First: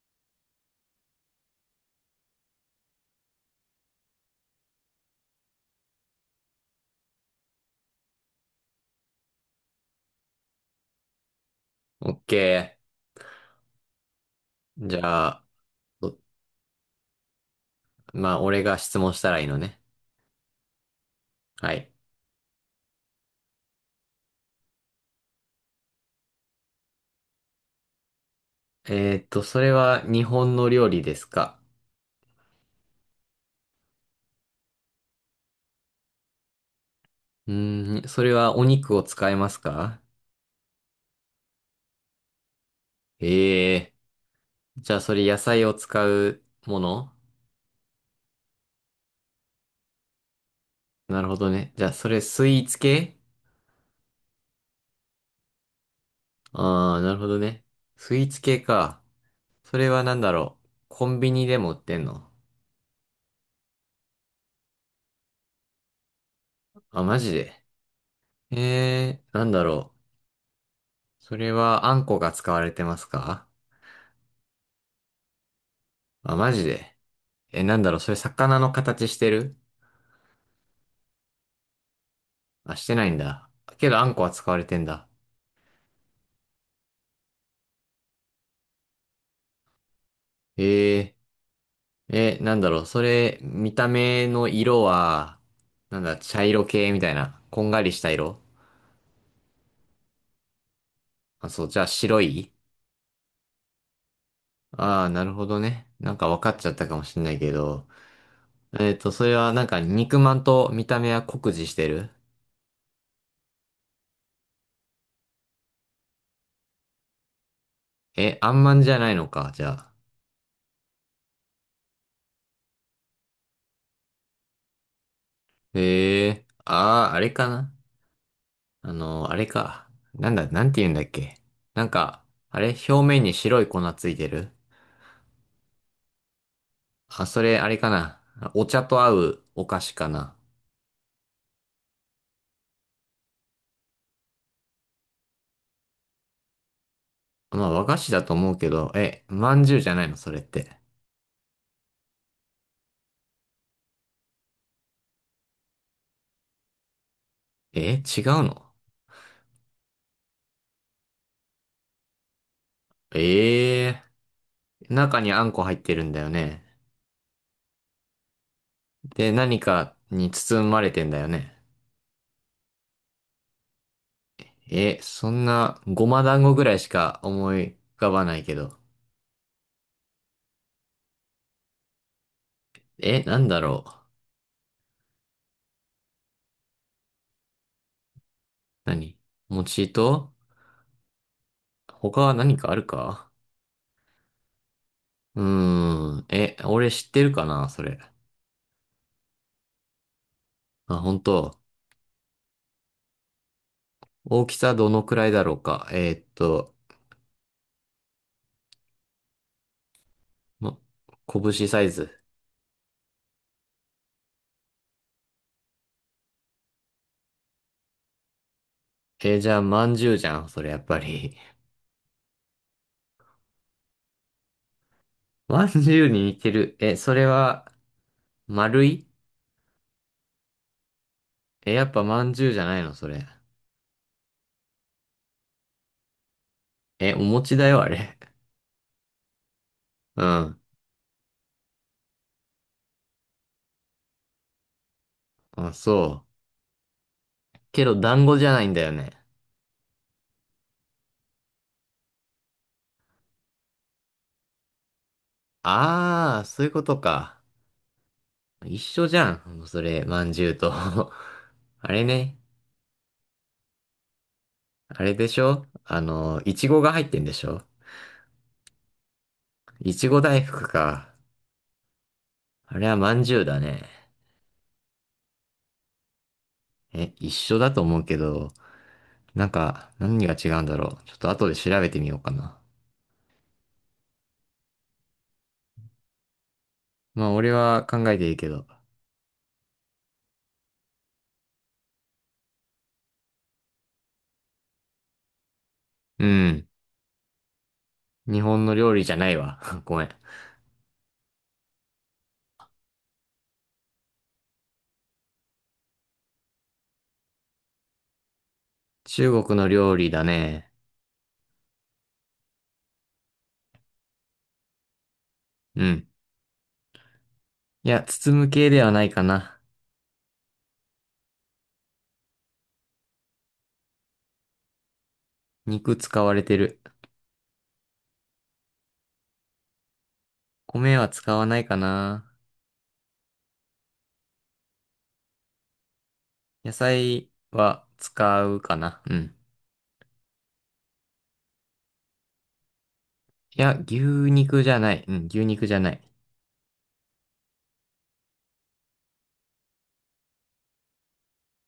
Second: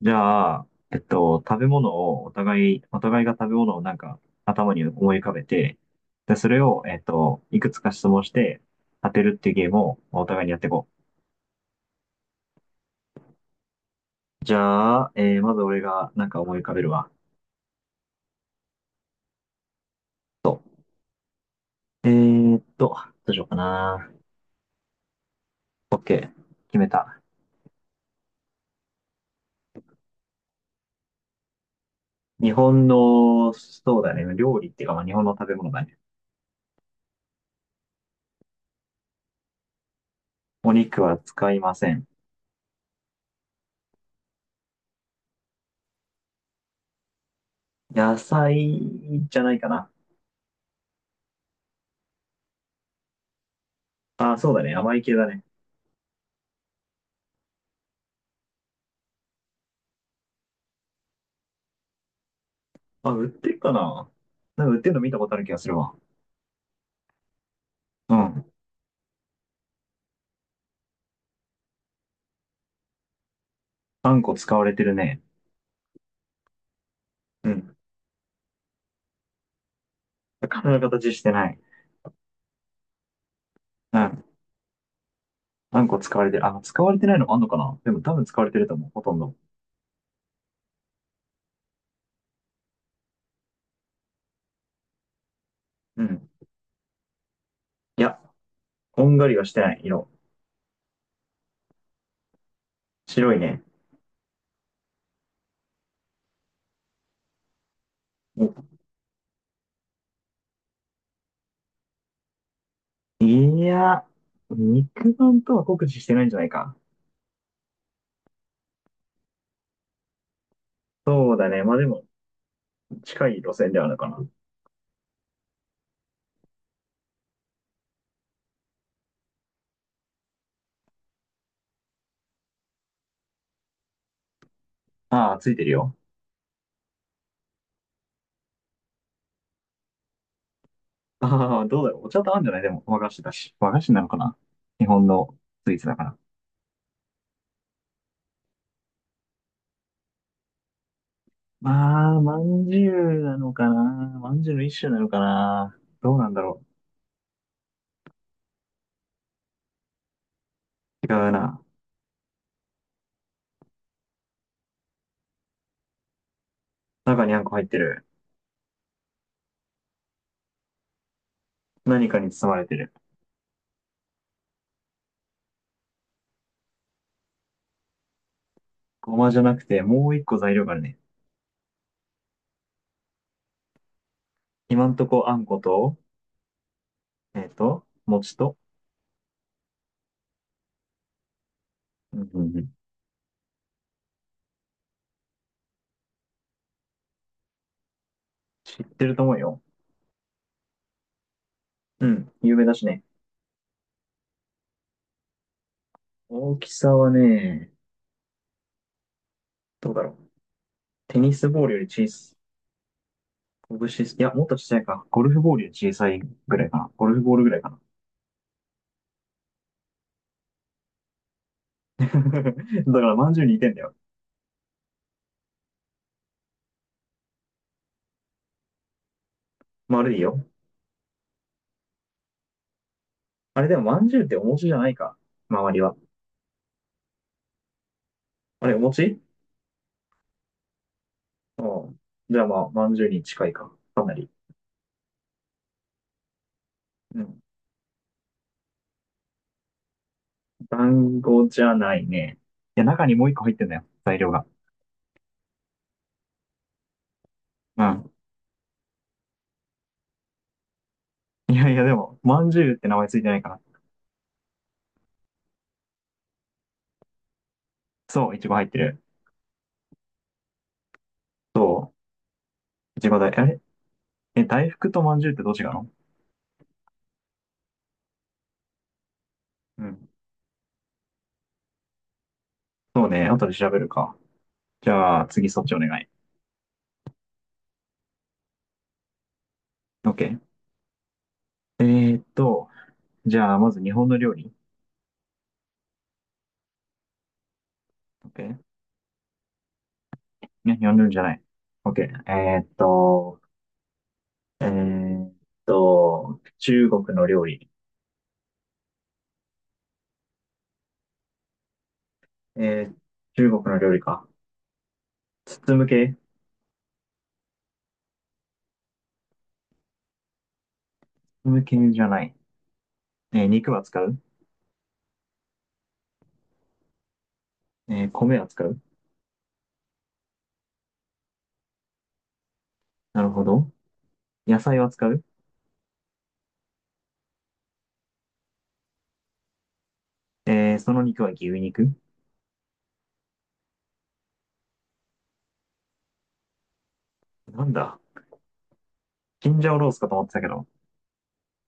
じゃあ、食べ物をお互い、お互いが食べ物をなんか頭に思い浮かべて、で、それを、いくつか質問して当てるっていうゲームをお互いにやっていこオッケう。じー。じゃあ、ゃあ、まず俺がどなんか思い浮かべるわ。まあ、俺が質問したらいいのね。そはい。う、どうしようかな。OK。決めた。それは日本の料理ですか？日本の、そうだね。料理っていうか、まあ、日本の食べ物だね。うーん、それはお肉を使いますか？お肉は使いません。ええー。じゃあ、それ野菜を使うもの？野菜じゃないかな。なるほどね。じゃあ、それスイーツ系？あ、そうだね。甘い系だね。ああー、なるほどね。スイーツ系か。それはなんだろう。コンビニでも売ってんの？あ、売ってるかな？なんか売ってるの見たことある気がするわ。あ、マジで。うん。ええー、なんだろう。それはあんこが使われてますか？あんこ使われてるね。あ、マジで。うえ、ん。なんだろう、それ魚の形してる？体の形してない。あ、してないんだ。けうど、あんこん。は使われてんだ。あんこ使われてる。あ、使われてないのもあんのかな？でも多分使われてると思う。ほとんど。えなんだろう、それ、見た目の色は、なうんだ、ん。茶色系みたいな、こんがりしいたや、色？こんがりはしてない色。あ、そう、じゃあ白い？白いね。ああー、なるほどね。なんか分かっちゃったかもしんないけど。おそれはなんか肉まんと見た目は酷似してる？いや、肉眼とは酷似してないんじゃないか。え、あんまんじゃないのか、じゃあ。そうだね。まあでも、近い路線ではあるかな。ええー、ああ、あれかな。あれか。なんだ、なんて言うんだっけ。なんか、あれ表面に白い粉ついてる？ああ、ついてるよ。あ、それ、あれかな。お茶と合うお菓子かな。ああ、どうだろう。お茶と合うんじゃない？でも、和菓子だし。和菓子なのかな？日本のスイーツだから。まあ、和菓子だと思うけど、え、まんじゅうじゃないのそれって。まあ、まんじゅうなのかな。まんじゅうの一種なのかな。どうなんだろえ、違うの？う。違うな。ええー、中にあんこ入ってるんだよね。中にあんこ入ってる。で、何かに包まれてんだよね。何かに包まれてる。え、そんな、ごま団子ぐらいしか思い浮かばないけど。ごまじゃなくて、もう一個材料があるね。え、なんだろう。今んとこあんこと、餅と。何？餅と他うんはうん何うかん。あるか？うーん。え、俺知ってるかな、それ。知ってると思うよ。あ、本当。うん、有名だしね。大きさどのくらいだろうか。大きさはね、どうだろう。ま、テニスボー拳ルよサりイ小ズ。さい。拳、いや、もっと小さいか。ゴルフボールより小さいぐらいかな。ゴルフボールぐらいかな。じゃあ、まんじゅうじゃん、それやっぱり。だから、まんじゅうに似てんだよ。まんじゅうに似てる。え、それは、丸い？丸いよ。え、やっぱまんじゅうじゃないの、それ。あれでも、まんじゅうってお餅じゃないか。周りは。え、お餅だよ、あれ。あれ、お餅？ うん。うん。じゃあまあ、まんじゅうに近いか。かなり。あ、そうん。う。けど、団子じゃないんだよね。団子じゃないね。いや、中にもう一個入ってんだよ。材料が。あー、そういうことか。うん。一緒じゃん、それ、まんじゅうと。あいやいや、でれも、ね。まんじゅうって名前ついてないから。あれでしょ？いちごが入ってんでしょ？そう、いちご入ってる。いちご大福か。そあれはう、いちまごん大、じゅあうだれ。ね。大福とまんじゅうってどっちがの？え、一緒だと思うけど、なんうか、ん。何が違うんだろう。ちょっと後で調べてみようかな。そうね、後で調べるか。じゃあ、次そっちお願い。まあ、俺は考えていいけど。OK。えーっと、じゃあ、まず日本の料理。うん。日 OK。本の料理じゃないわ。ごめん。いや、日本の料理じゃない。OK。えーっと、えーっ中国の料理。中国の料理だね。えー、中国の料理か。包うむん。系？いや、包む系ではないかな。包む系じゃない。肉は使う？肉使われてる。米は使う？米は使わないかな。なるほど。野菜は使う？野菜は使うかな。うん。その肉は牛肉？いや、牛肉じゃない。うん、牛肉じゃない。なんだ、チンジャオロースかと思ってたけど。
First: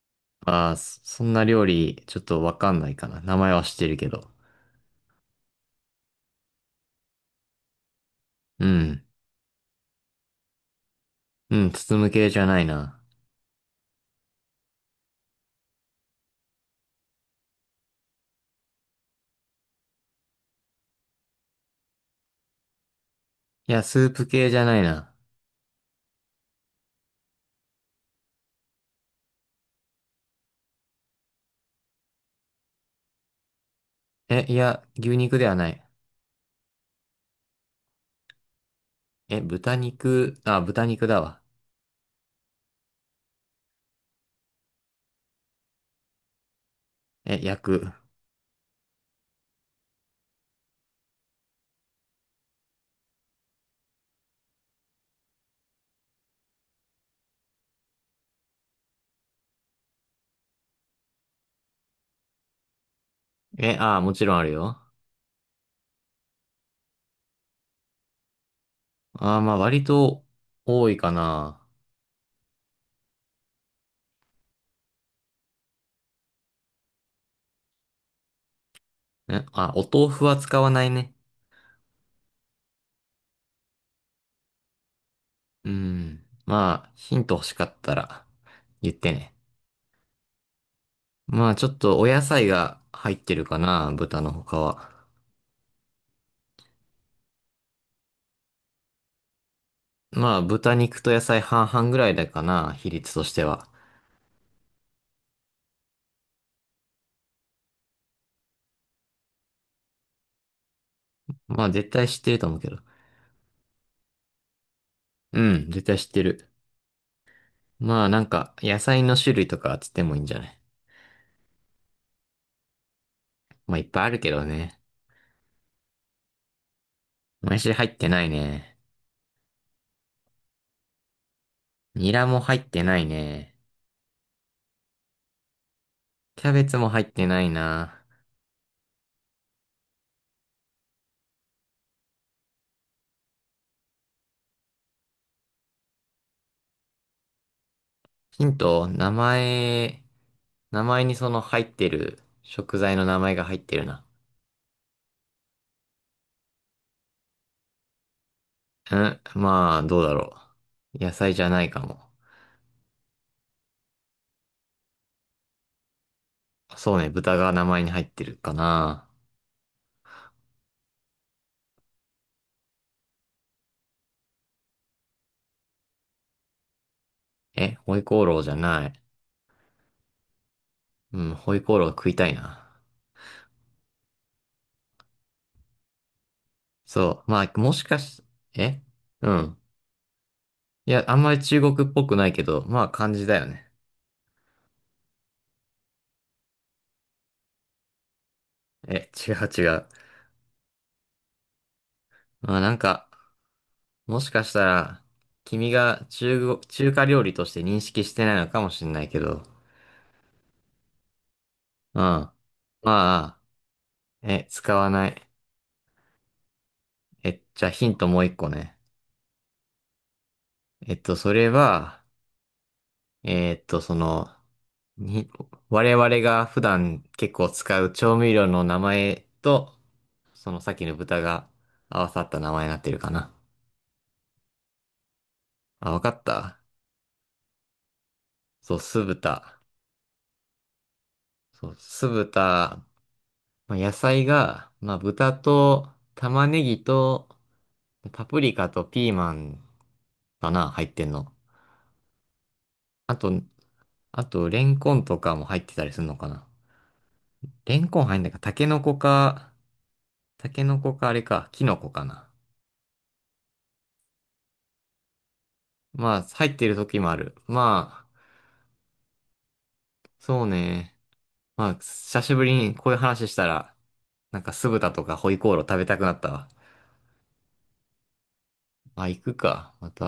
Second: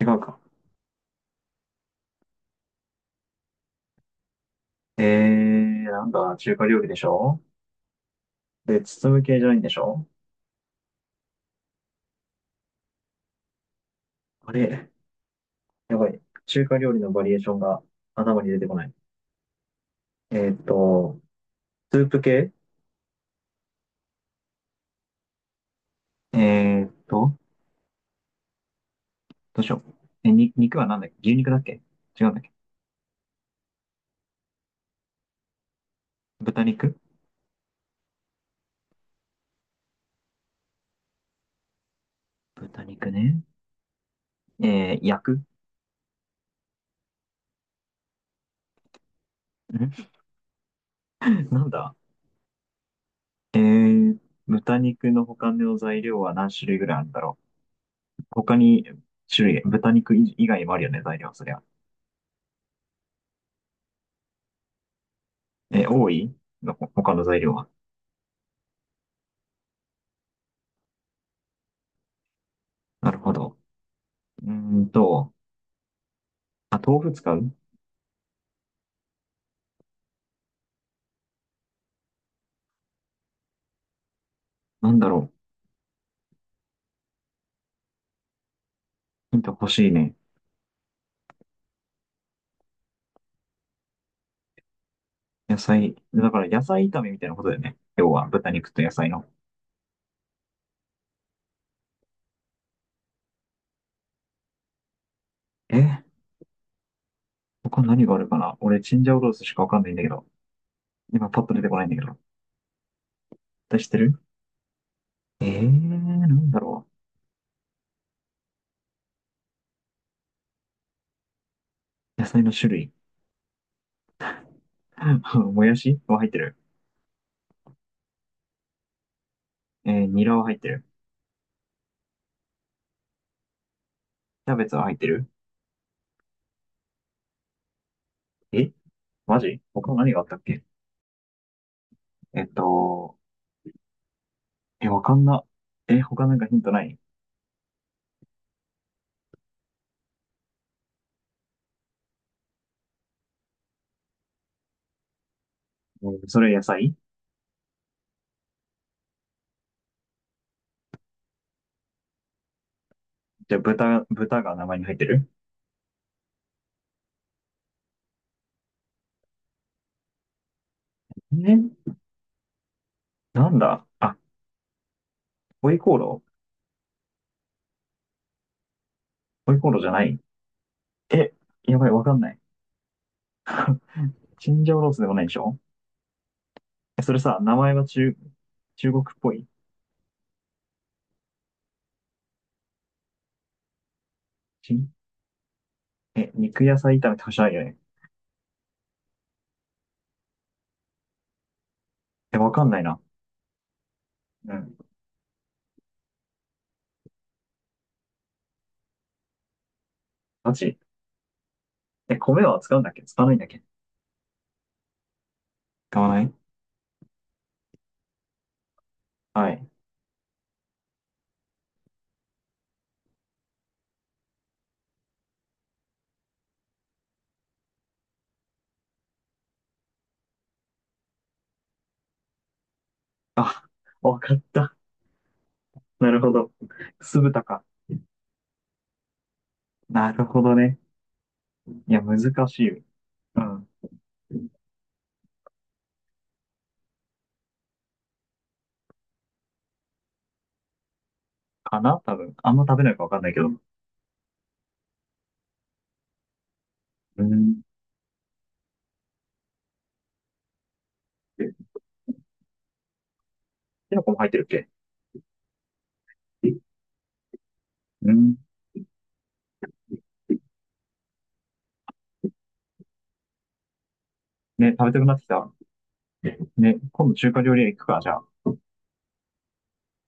違うか。ああ、そんな料理、ちょっとわかんないかな。名前は知ってるけど。なんだ、中華料理でしょ？うで、ん。包む系じゃないんでしょ？うん、包む系じゃないな。あれ、やばい。中華料理のバリエーションが頭に出てこない。えーっと、スープ系？いや、スープ系じゃないな。えーっと、どうしよう。肉はなんだっけ、牛肉だっけ？違うんだっけ？え、いや、牛肉ではない。豚肉？え、豚肉、あ、豚肉だわ。豚肉ね。焼くん？え、焼く。なんだ。えー、豚肉の他の材料は何種類ぐらいあるんだろう。他に種類、豚肉以外にもあるよね、材料、そりゃ。え、あ、もちろんあるよ。多いの？他の材料は。ああ、まあ、割と多いかな。なるほど。うーんと、あ、豆腐使う？え、あ、お豆腐は使わないね。なんだろう。うん。まあ、ヒント欲しかったら言ってね。ヒント欲しいね。まあ、ちょっとお野菜が入ってるかな、豚の他は。野菜。だから野菜炒めみたいなことだよね。要は豚肉と野菜の。まあ、豚肉と野菜半々ぐらいだかな、比率としては。えー、他何があるかな、俺、チンジャオロースしかわかんないんだけど。今パッと出まてあ、こないん絶だけ対ど。知ってると思うけど。出してる？うん、絶対知ってなんる。だろまあ、なんか、野菜の種類とかつってもいいんじゃない？う。野菜の種類。まあ、いっぱいあるけどね。もやしは入ってる？もやし入ってないね。ニラは入ってる？ニラも入ってないね。キャベツは入ってる？キャベツも入ってないな。えマジ、他何があったっけ？えっと、わかんな。他なんかヒントない？ヒント、名前にその入ってる食材の名前が入ってるな。それ野菜？うん、まあ、どうだろう。野菜じゃないかも。じゃあ豚が名前に入ってる？そうね、豚が名前に入ってるかな。えーなんだあ、ホイコーロー？え、ホイコーローじゃない。ホイコーローじゃない？うえ、ん、ホイコやーロばーい、わ食かいんたないい。な。チンジャオロースでもないでしょ？それそう。さ、ま名あ、も前しはかし、え中国っうぽい？ん。いや、あんまり中国っぽくないけど、まあ、漢字だよね。チンえ、肉野菜炒めって欲しいよね。え、違う違う。わまあ、かんなんないな。か、もしかうしたん。ら、君が中華料理として認識してないのかもしれないけど、マジ。うん。ま米は使うんだっけ、使わないんあ、だっけ？使わない。使わない？え、じゃあヒントもう一個ね。はい。それは、えっと、その、に、我々が普段結構使う調味料の名前と、そのさっきの豚が合わさった名前になってるかな。あ、わかった。あ、わなかるっほど。た。酢豚か。そう、酢豚。なるほどね。そう、いや、酢難しい。豚。うん。まあ、野菜が、まあ、豚と玉ねぎとパプリカとピーマンかな、入ってんの。かな、多分。あんま食べないかわあかんなと、いけど。あと、レンコンとかも入ってたりするのかな。うん。レンコン入んないか、タケノコかあれか、キノコかな。きのこも入ってるっけ？まあ、入ってる時もある。まあ、うん。そうね。まあ、久しぶりにこういう話したら、なんか酢ね、食べ豚たくとなっかてきホイた。コーロー食べたくなったわ。ね、今度中華料理屋行くか、じゃあ。まあ、行くか。また。